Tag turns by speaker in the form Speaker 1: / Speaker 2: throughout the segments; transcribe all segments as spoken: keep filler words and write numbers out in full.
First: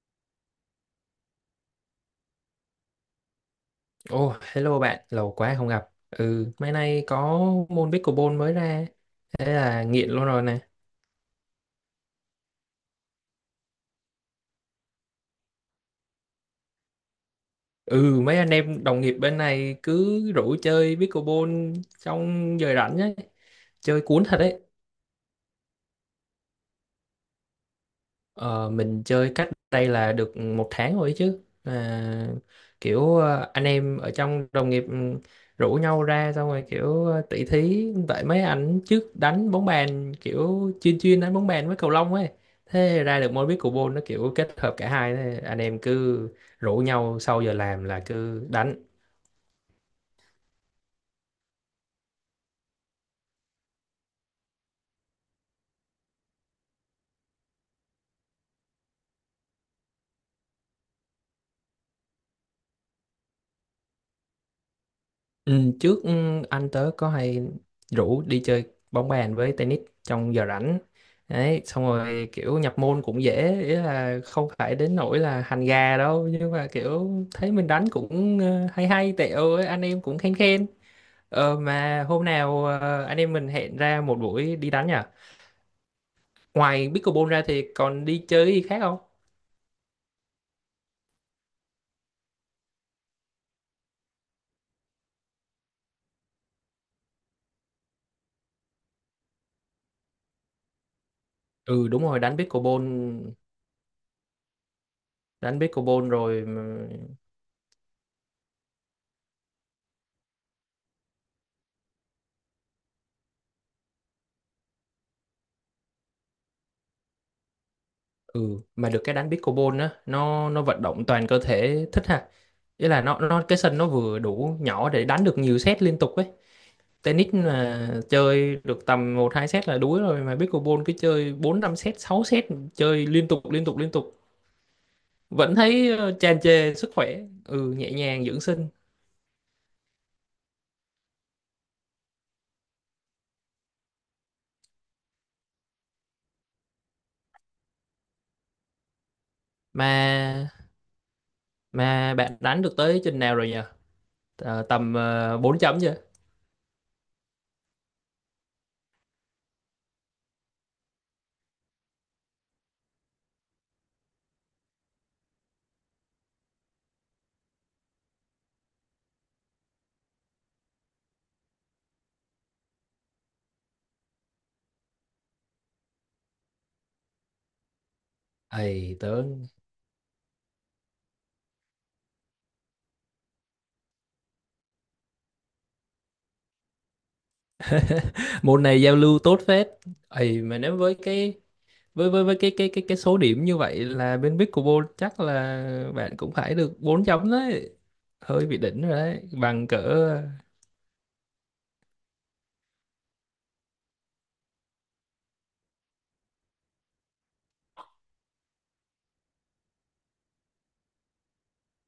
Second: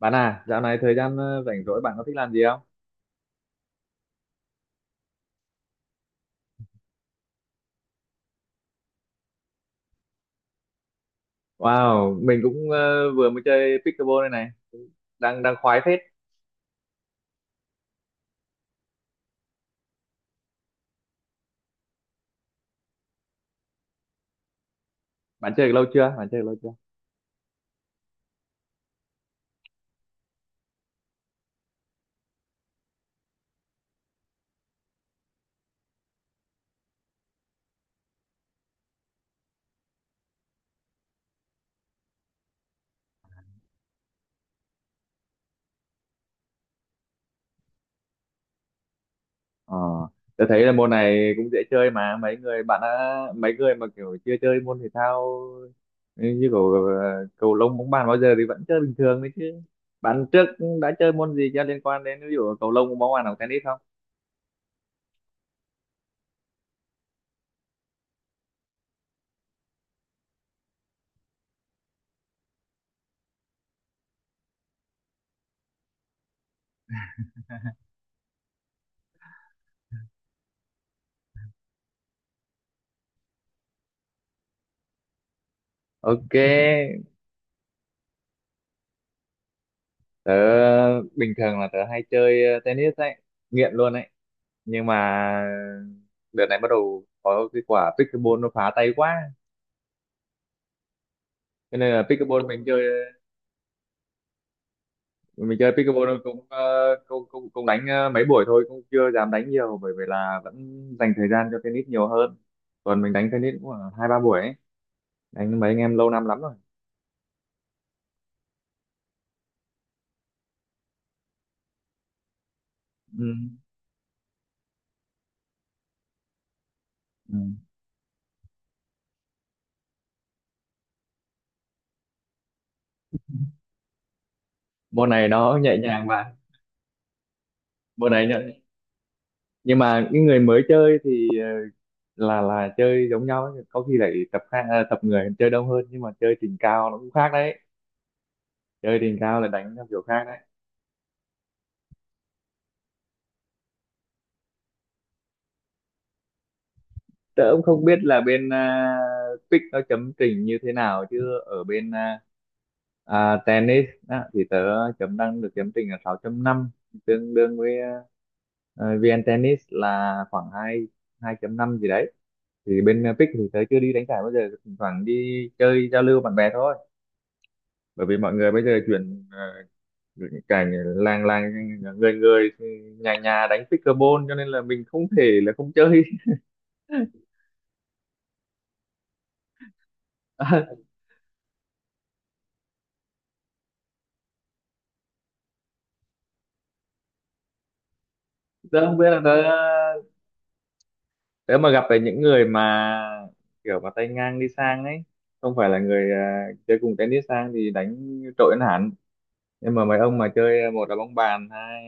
Speaker 1: Bạn à, dạo này thời gian ờ, rảnh rỗi bạn có thích làm gì không?
Speaker 2: Ồ, hello bạn, lâu quá không gặp. Ừ, mấy nay có môn pickleball mới ra, thế là nghiện luôn rồi nè.
Speaker 1: Wow, mình cũng ờ, vừa mới chơi pickleball đây này, đang đang khoái phết.
Speaker 2: Ừ, mấy anh em đồng nghiệp bên này cứ rủ chơi pickleball trong giờ rảnh ấy, chơi cuốn thật đấy.
Speaker 1: Bạn chơi lâu chưa? Bạn chơi lâu chưa?
Speaker 2: Ờ, mình chơi cách đây là được một tháng rồi ấy chứ à, kiểu ờ, anh em ở trong đồng nghiệp ừ, rủ nhau ra xong rồi kiểu ờ, tỷ thí tại mấy anh trước đánh bóng bàn kiểu chuyên chuyên đánh bóng bàn với cầu lông ấy, thế ra được môn biết cầu nó kiểu kết hợp cả hai, thế anh em cứ rủ nhau sau giờ làm là cứ đánh.
Speaker 1: Ờ, tôi thấy là môn này cũng dễ chơi mà mấy người bạn đã mấy người mà kiểu chưa chơi môn thể thao ờ, như kiểu ờ, cầu lông, bóng bàn bao giờ thì vẫn chơi bình thường đấy chứ. Bạn trước đã chơi môn gì cho liên quan đến ví dụ cầu lông, bóng bàn hoặc tennis không?
Speaker 2: Ừ, trước ừ, anh tớ có hay rủ đi chơi bóng bàn với tennis trong giờ rảnh đấy, xong rồi kiểu nhập môn cũng dễ, ý là không phải đến nỗi là hành gà đâu nhưng mà kiểu thấy mình đánh cũng ờ, hay hay tẹo ấy, anh em cũng khen khen. Ờ, mà hôm nào ờ, anh em mình hẹn ra một buổi đi đánh nhỉ?
Speaker 1: Ok,
Speaker 2: Ngoài pickleball ra thì còn đi chơi gì khác không?
Speaker 1: tớ bình thường là tớ hay chơi ờ, tennis đấy, nghiện luôn đấy. Nhưng mà đợt này bắt đầu có cái quả pickleball nó phá tay quá, cho
Speaker 2: Ừ,
Speaker 1: nên là
Speaker 2: đúng rồi, đánh
Speaker 1: pickleball mình chơi
Speaker 2: pickleball.
Speaker 1: mình
Speaker 2: Đánh
Speaker 1: chơi
Speaker 2: pickleball
Speaker 1: pickleball
Speaker 2: rồi.
Speaker 1: cũng ờ, cũng cũng, cũng đánh ờ, mấy buổi thôi, cũng chưa dám đánh nhiều bởi vì là vẫn dành thời gian cho tennis nhiều hơn. Còn mình đánh tennis cũng khoảng hai ba buổi ấy, đánh với mấy anh em lâu năm lắm rồi.
Speaker 2: Ừ, mà được cái đánh pickleball á nó nó vận động toàn cơ thể thích ha, ý là nó
Speaker 1: Ừ.
Speaker 2: nó cái sân nó vừa đủ nhỏ để đánh được nhiều set liên tục ấy. Tennis
Speaker 1: Ừ.
Speaker 2: là chơi được tầm một hai set là đuối rồi, mà pickleball cứ chơi bốn năm set sáu set, chơi liên tục liên tục liên tục
Speaker 1: Môn này
Speaker 2: vẫn
Speaker 1: nó nhẹ
Speaker 2: thấy
Speaker 1: nhàng
Speaker 2: ờ,
Speaker 1: mà.
Speaker 2: tràn trề sức khỏe. Ừ, nhẹ
Speaker 1: Môn
Speaker 2: nhàng
Speaker 1: này
Speaker 2: dưỡng
Speaker 1: nhẹ.
Speaker 2: sinh.
Speaker 1: Nhưng mà những người mới chơi thì ờ, là là chơi giống nhau ấy. Có khi lại tập khác, ờ, tập người chơi đông hơn, nhưng mà chơi trình cao nó cũng khác đấy. Chơi đỉnh cao là đánh theo kiểu
Speaker 2: mà
Speaker 1: khác đấy.
Speaker 2: mà bạn đánh được tới trình nào rồi nhỉ? Ờ, tầm uh, bốn chấm chưa?
Speaker 1: Tớ cũng không biết là bên uh, pick nó chấm trình như thế nào, chứ ở bên à, à, tennis á, thì tớ chấm đang được chấm trình là sáu chấm năm, tương đương với à, à, vi en Tennis là khoảng hai hai chấm năm gì đấy. Thì bên à, pick thì tớ chưa đi đánh giải bao giờ, thỉnh thoảng đi chơi giao lưu bạn bè thôi, bởi vì mọi người bây giờ
Speaker 2: Ấy tớ,
Speaker 1: chuyển uh, cảnh làng làng, người người, nhà nhà đánh pickleball, cho nên là mình không thể là không chơi.
Speaker 2: môn này giao lưu tốt phết. Ấy mà nếu với cái với với với cái cái cái cái số điểm như vậy là bên Pickleball chắc là bạn cũng phải được bốn chấm đấy, hơi bị
Speaker 1: Tớ
Speaker 2: đỉnh rồi
Speaker 1: không biết
Speaker 2: đấy,
Speaker 1: là tớ
Speaker 2: bằng cỡ.
Speaker 1: tớ mà gặp phải những người mà kiểu mà tay ngang đi sang ấy, không phải là người à, chơi cùng tennis sang thì đánh trội hơn hẳn. Nhưng mà mấy ông mà chơi một là bóng bàn, hai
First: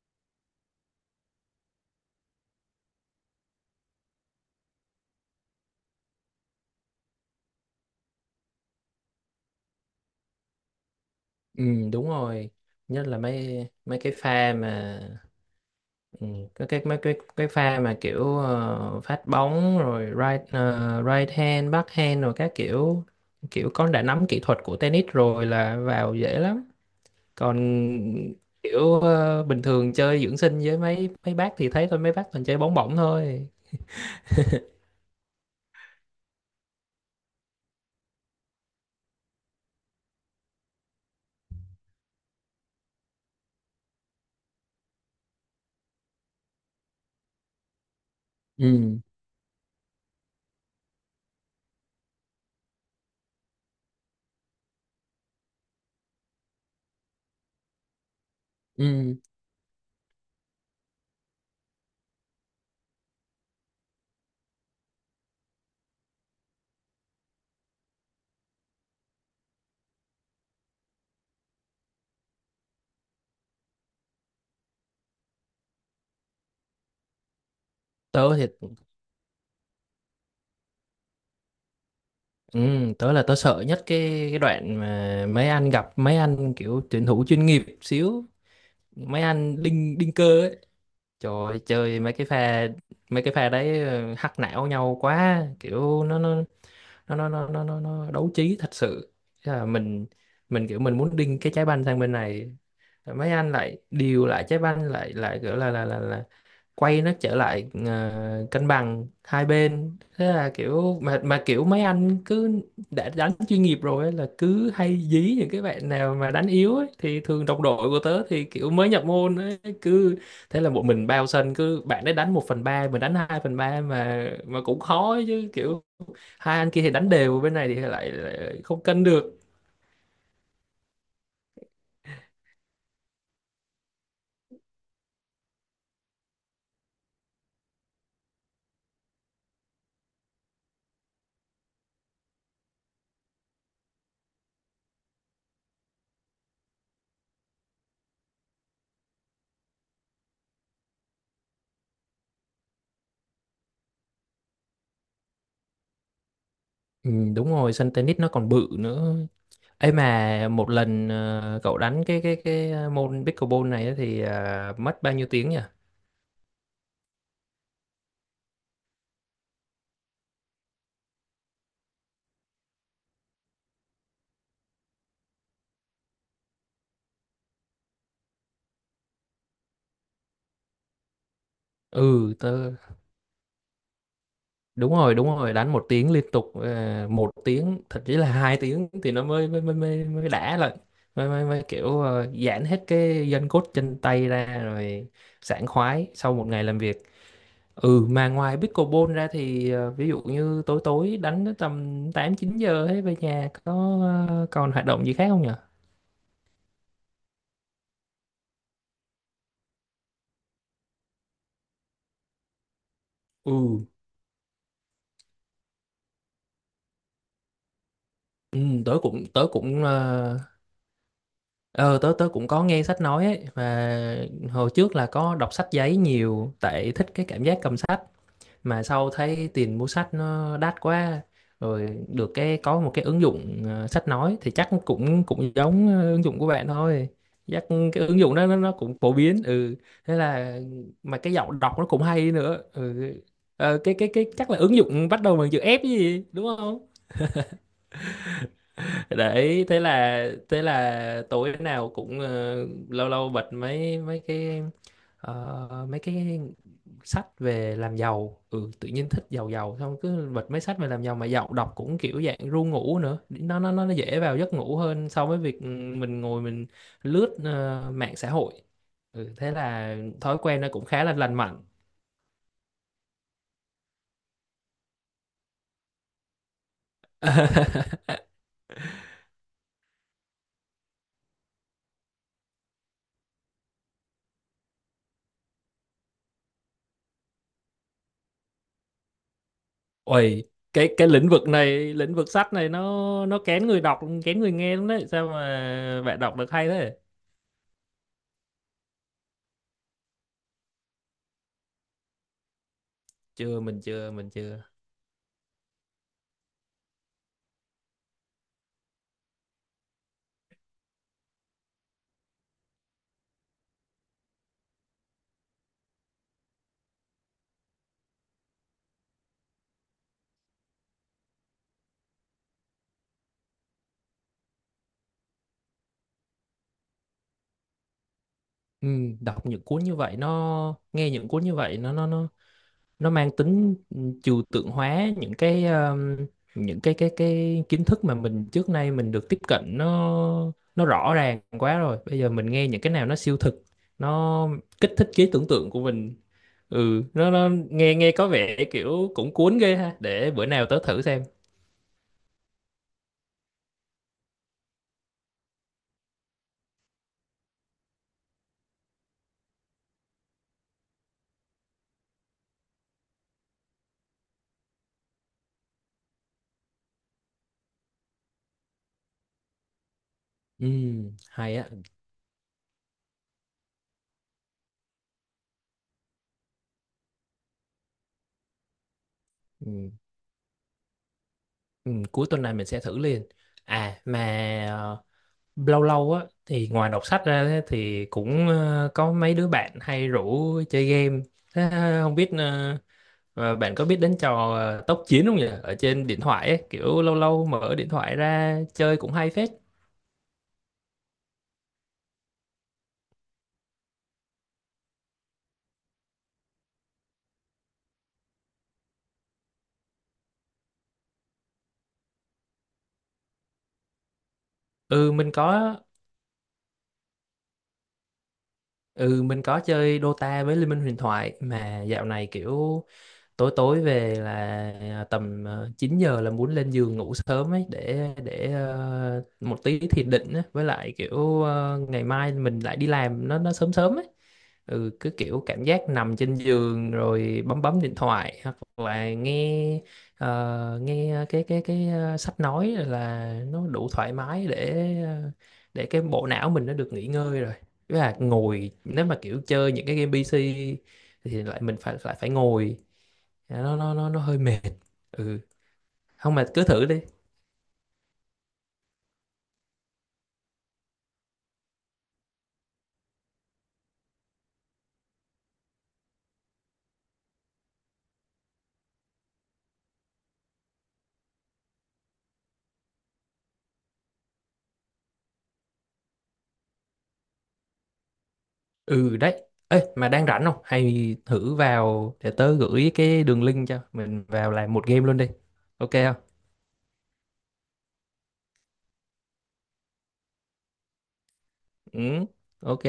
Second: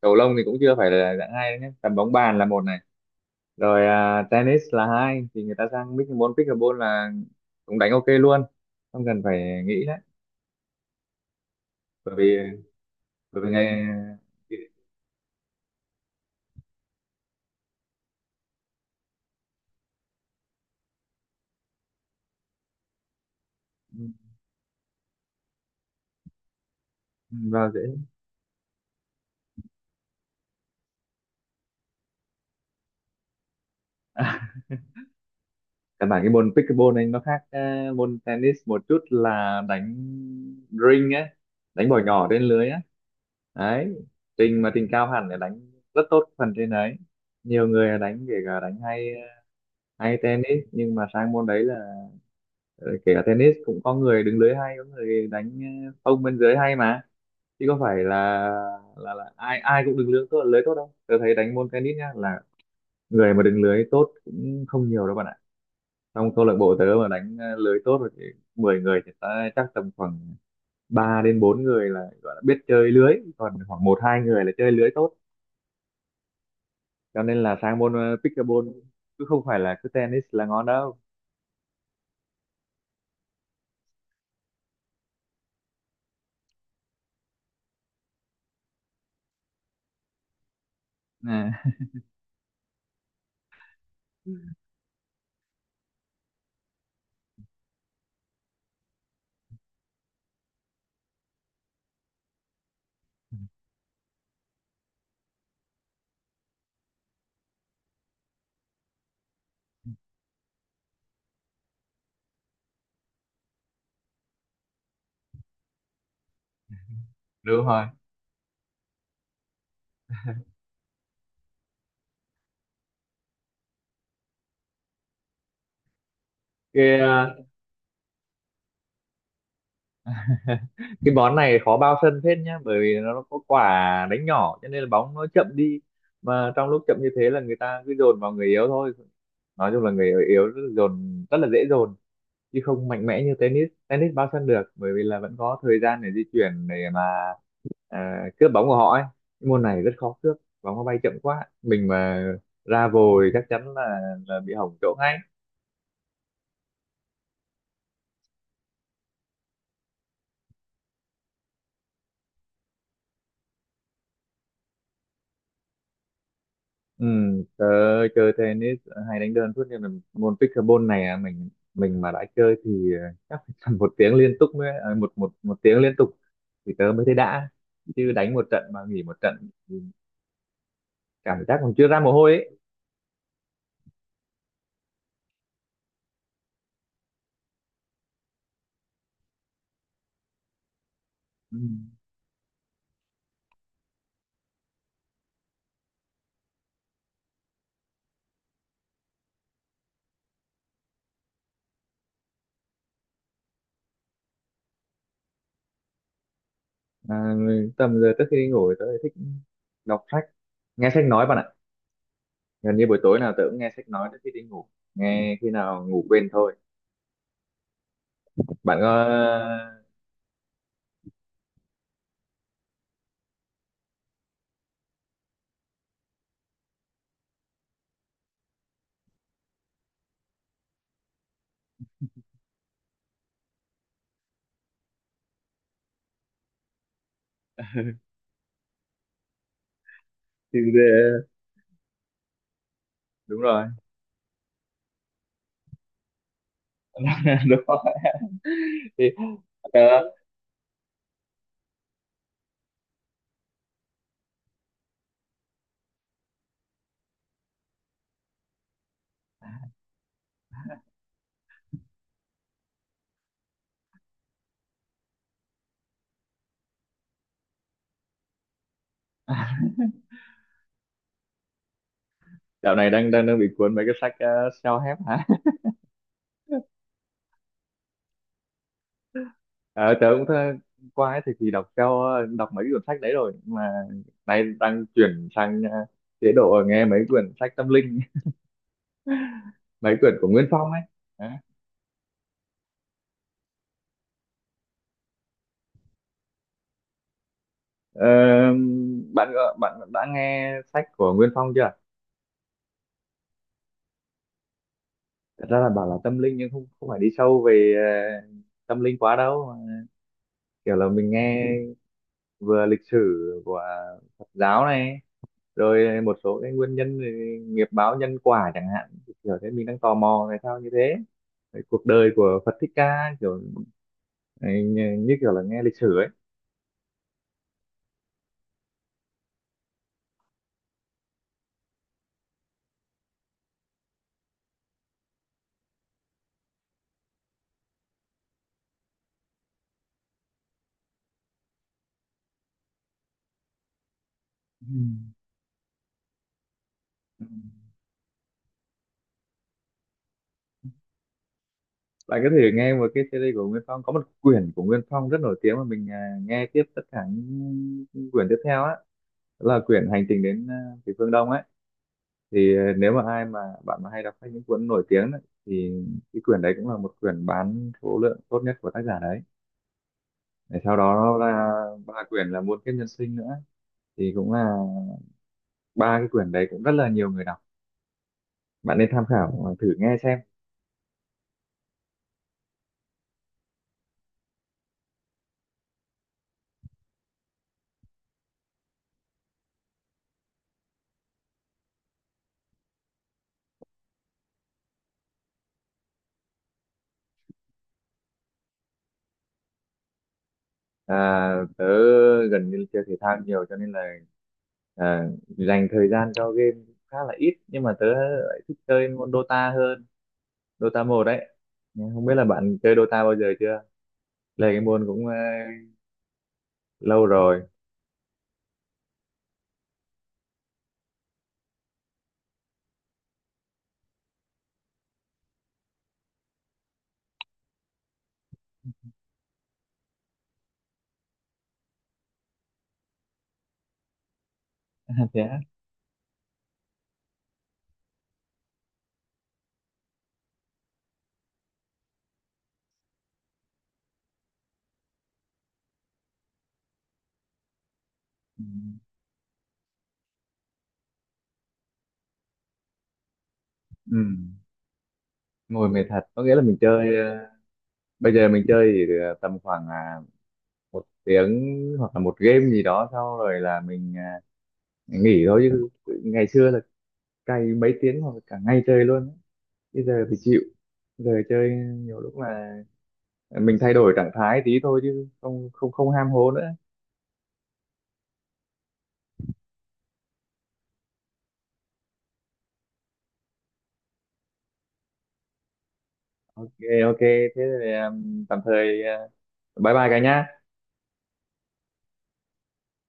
Speaker 1: cầu lông thì cũng chưa phải là dạng hai đấy nhé, tầm bóng bàn là một này, rồi à, tennis là hai, thì người ta sang pickleball pickleball là cũng đánh ok luôn, không cần phải nghĩ đấy,
Speaker 2: Ừ, đúng
Speaker 1: bởi vì
Speaker 2: rồi, nhất là
Speaker 1: bởi vì
Speaker 2: mấy
Speaker 1: ngày
Speaker 2: mấy cái pha mà. Ừ, cái cái mấy cái cái pha mà kiểu ờ, phát bóng rồi right ờ, right hand back hand rồi các kiểu, kiểu con đã nắm kỹ thuật của tennis rồi là vào dễ lắm. Còn
Speaker 1: vào dễ.
Speaker 2: kiểu ờ, bình thường chơi dưỡng sinh với mấy mấy bác thì thấy thôi, mấy bác toàn chơi bóng bổng thôi.
Speaker 1: Căn bản cái môn pickleball anh nó khác ờ, môn tennis một chút là đánh ring á, đánh bỏ nhỏ trên lưới á đấy. Trình mà trình cao hẳn để đánh rất tốt phần trên đấy. Nhiều người là đánh kể cả đánh
Speaker 2: ừ
Speaker 1: hay, hay tennis, nhưng mà sang môn đấy là ờ, kể cả tennis cũng có người đứng lưới hay, có người đánh ờ, phông bên dưới hay mà, chứ có phải là là,
Speaker 2: Ừ,
Speaker 1: là ai ai cũng đứng lưới tốt lưới tốt đâu. Tôi thấy đánh môn tennis nhá, là người mà đứng lưới tốt cũng không nhiều đâu bạn ạ. Trong câu lạc bộ tớ mà đánh ờ, lưới tốt rồi thì mười người thì ta chắc tầm khoảng ba đến bốn người là gọi là biết chơi lưới, còn khoảng một hai người là chơi lưới tốt. Cho nên là sang môn ờ,
Speaker 2: tớ thì
Speaker 1: pickleball, cứ không phải là cứ tennis là ngon đâu.
Speaker 2: ừ, tớ là tớ sợ nhất cái cái đoạn mà mấy anh gặp mấy anh kiểu tuyển thủ chuyên nghiệp xíu, mấy anh đinh đinh cơ ấy. Trời
Speaker 1: à,
Speaker 2: ơi, chơi mấy cái pha, mấy cái pha đấy ờ, hắc não nhau quá, kiểu nó nó nó nó nó nó nó, nó đấu trí thật sự. Thế là mình mình kiểu mình muốn đinh cái trái banh sang bên này, mấy anh lại điều lại trái banh lại lại kiểu là là là, là quay nó trở lại ờ, cân bằng hai bên. Thế là kiểu mà mà kiểu mấy anh cứ đã đánh chuyên nghiệp rồi ấy, là cứ hay dí những cái bạn nào mà đánh yếu ấy, thì thường đồng
Speaker 1: Đúng rồi.
Speaker 2: đội của tớ thì kiểu mới nhập môn ấy, cứ thế là một mình bao sân, cứ bạn ấy đánh một phần ba mình đánh hai phần ba. Mà mà cũng khó ấy chứ, kiểu hai anh kia thì
Speaker 1: Cái
Speaker 2: đánh
Speaker 1: ờ,
Speaker 2: đều, bên này thì lại, lại không cân được.
Speaker 1: cái bón này khó bao sân phết nhá, bởi vì nó có quả đánh nhỏ, cho nên là bóng nó chậm đi, mà trong lúc chậm như thế là người ta cứ dồn vào người yếu thôi. Nói chung là người yếu dồn rất là dễ dồn, chứ không mạnh mẽ như tennis. Tennis bao sân được bởi vì là vẫn có thời gian để di chuyển để mà à, cướp bóng của họ ấy. Cái môn này rất khó cướp bóng, nó bay chậm quá, mình mà ra vồi chắc chắn là là bị hỏng chỗ ngay.
Speaker 2: Ừ, đúng rồi, sân tennis nó còn bự nữa. Ấy mà một lần ờ, cậu đánh cái cái cái ờ, môn pickleball này á thì à, mất bao nhiêu tiếng nhỉ?
Speaker 1: Ừ, tớ chơi tennis hay đánh đơn suốt, nhưng mà môn pickleball này à, mình mình mà đã chơi thì à, chắc phải tầm một tiếng liên tục mới à, một một một tiếng liên tục thì tớ mới thấy đã, chứ đánh một trận mà nghỉ một trận thì cảm giác còn chưa ra mồ hôi
Speaker 2: ừ
Speaker 1: ấy.
Speaker 2: tớ, đúng rồi đúng rồi, đánh một tiếng liên tục, ờ, một tiếng thậm chí là hai tiếng thì nó mới mới mới mới, mới đã lại, mới, mới
Speaker 1: Ừ.
Speaker 2: mới kiểu ờ, giãn hết cái gân cốt chân tay ra rồi, sảng khoái sau một ngày làm việc. Ừ, mà ngoài pickleball ra thì ờ, ví dụ như tối tối đánh tới tầm tám chín giờ ấy, về nhà có ờ, còn hoạt động gì khác không nhỉ?
Speaker 1: À, tầm giờ trước khi đi ngủ thì tớ thích đọc sách, nghe sách nói bạn ạ. Gần như buổi tối nào tớ cũng nghe
Speaker 2: Ừ.
Speaker 1: sách nói trước khi đi ngủ. Nghe khi nào ngủ quên thôi.
Speaker 2: Ừ,
Speaker 1: Bạn
Speaker 2: tớ cũng tớ
Speaker 1: có.
Speaker 2: cũng ờ ờ, tớ tớ cũng có nghe sách nói ấy. Mà hồi trước là có đọc sách giấy nhiều tại thích cái cảm giác cầm sách, mà sau thấy tiền mua sách nó đắt quá. Rồi được cái có một cái ứng dụng ờ, sách nói thì chắc cũng cũng giống ờ, ứng dụng của bạn thôi, chắc cái ứng dụng đó nó, nó cũng phổ biến. Ừ, thế là, mà
Speaker 1: thì-
Speaker 2: cái giọng đọc nó cũng hay nữa. Ừ.
Speaker 1: Đúng rồi,
Speaker 2: Ờ, cái cái cái chắc là ứng dụng bắt đầu bằng chữ F chứ gì, đúng không?
Speaker 1: đúng rồi. Thì,
Speaker 2: Đấy, thế
Speaker 1: tớ
Speaker 2: là thế là tối nào cũng ờ, lâu lâu bật mấy mấy cái ờ, mấy cái sách về làm giàu. Ừ, tự nhiên thích giàu giàu, xong cứ bật mấy sách về làm giàu mà giàu, đọc cũng kiểu dạng ru ngủ nữa, nó nó nó dễ vào giấc ngủ hơn so với việc ừ, mình ngồi mình lướt ờ, mạng xã hội. Ừ, thế là thói quen nó cũng khá là lành mạnh.
Speaker 1: dạo này đang đang đang bị cuốn mấy cái sách uh, self-help hả? Ờ, tớ cũng thơ, qua ấy thì thì đọc theo đọc mấy cái cuốn sách đấy rồi, nhưng mà nay đang chuyển sang ờ, chế độ nghe mấy quyển sách tâm linh. Mấy quyển của
Speaker 2: Ôi,
Speaker 1: Nguyên Phong ấy.
Speaker 2: cái cái lĩnh vực này, lĩnh vực sách này nó nó kén người đọc, kén người nghe lắm đấy. Sao mà bạn đọc được hay thế?
Speaker 1: Ờ, bạn ờ, bạn đã nghe sách của Nguyên Phong chưa?
Speaker 2: Chưa, mình chưa, mình chưa.
Speaker 1: Thật ra là bảo là tâm linh nhưng không không phải đi sâu về ờ, tâm linh quá đâu. Kiểu là mình nghe vừa lịch sử của Phật giáo này, rồi một số cái nguyên nhân về nghiệp báo nhân quả chẳng hạn. Kiểu thế mình đang tò mò tại sao như thế. Cái cuộc đời của Phật Thích Ca kiểu ấy, như như kiểu là nghe lịch sử ấy.
Speaker 2: Ừ, đọc những cuốn như vậy nó nghe những cuốn như vậy nó nó nó nó mang tính trừu tượng hóa những cái, um, những cái cái cái kiến thức mà mình trước nay mình được tiếp cận nó nó rõ ràng quá rồi. Bây giờ mình nghe những cái nào nó siêu thực, nó kích thích trí tưởng tượng của mình. Ừ,
Speaker 1: Ừ.
Speaker 2: nó nó nghe nghe có vẻ kiểu cũng cuốn ghê ha, để bữa nào tớ thử xem.
Speaker 1: Bạn có thể nghe một cái series của Nguyên Phong, có một quyển của Nguyên Phong rất nổi tiếng mà mình à, nghe tiếp tất cả những quyển tiếp theo á, là quyển Hành trình đến à, Thủy Phương Đông ấy, thì à, nếu mà ai mà bạn mà hay đọc sách những cuốn nổi tiếng ấy, thì cái quyển đấy cũng là một quyển bán số lượng tốt nhất của tác giả đấy. Để
Speaker 2: Ừ,
Speaker 1: sau đó là
Speaker 2: hay á.
Speaker 1: ba quyển là Muôn Kiếp Nhân Sinh nữa, thì cũng là ba cái quyển đấy cũng rất là nhiều người đọc. Bạn nên tham khảo, à, thử
Speaker 2: Ừ,
Speaker 1: nghe xem.
Speaker 2: ừ, cuối tuần này mình sẽ thử liền. À mà ờ, lâu lâu á thì ngoài đọc sách ra á, thì cũng ờ, có mấy đứa bạn hay rủ chơi game. Thế ờ, không biết ờ, ờ, bạn có biết đến trò ờ, tốc chiến không nhỉ, ở trên điện thoại ấy, kiểu lâu lâu mở điện thoại ra chơi cũng hay phết.
Speaker 1: À, tớ gần như chơi thể thao nhiều, cho nên là à, dành thời gian cho game khá là ít, nhưng mà tớ lại thích chơi môn Dota hơn. Dota một đấy. Nhưng không biết là bạn chơi Dota bao giờ chưa. Chơi cái môn cũng
Speaker 2: ừ
Speaker 1: ờ,
Speaker 2: mình có
Speaker 1: lâu rồi.
Speaker 2: ừ mình có chơi Dota với Liên minh huyền thoại. Mà dạo này kiểu tối tối về là à, tầm ờ, chín giờ là muốn lên giường ngủ sớm ấy, để để ờ, một tí thiền định á. Với lại kiểu ờ, ngày mai mình lại đi làm nó nó sớm sớm ấy. Ừ, cứ
Speaker 1: Thế á?
Speaker 2: kiểu cảm giác nằm trên giường rồi bấm bấm điện thoại hoặc là nghe, ờ, nghe cái cái cái ờ, sách nói là nó đủ thoải mái để ờ, để cái bộ não mình nó được nghỉ ngơi rồi. Với là
Speaker 1: Ừ.
Speaker 2: ngồi nếu mà kiểu chơi những cái game pi xi thì lại mình phải phải phải ngồi. Dạ, nó nó
Speaker 1: Ừ.
Speaker 2: nó nó hơi mệt. Ừ.
Speaker 1: Ngồi mệt thật, có nghĩa
Speaker 2: không
Speaker 1: là
Speaker 2: mà
Speaker 1: mình
Speaker 2: cứ thử
Speaker 1: chơi
Speaker 2: đi.
Speaker 1: ờ, bây giờ mình chơi thì ờ, tầm khoảng à, một tiếng hoặc là một game gì đó, sau rồi là mình à, nghỉ thôi, chứ ngày xưa là cày mấy tiếng hoặc là cả ngày chơi luôn ấy. Bây giờ thì chịu. Giờ chơi nhiều lúc là mình thay đổi trạng thái tí thôi, chứ không không không ham hố nữa.
Speaker 2: Ừ, đấy. Ê, mà đang rảnh không, hay thử vào để tớ gửi cái đường link cho mình vào làm một game luôn đi, ok không?
Speaker 1: Ok, ok thế thì um, tạm thời uh, bye bye cả nhá.
Speaker 2: Ừ, ok.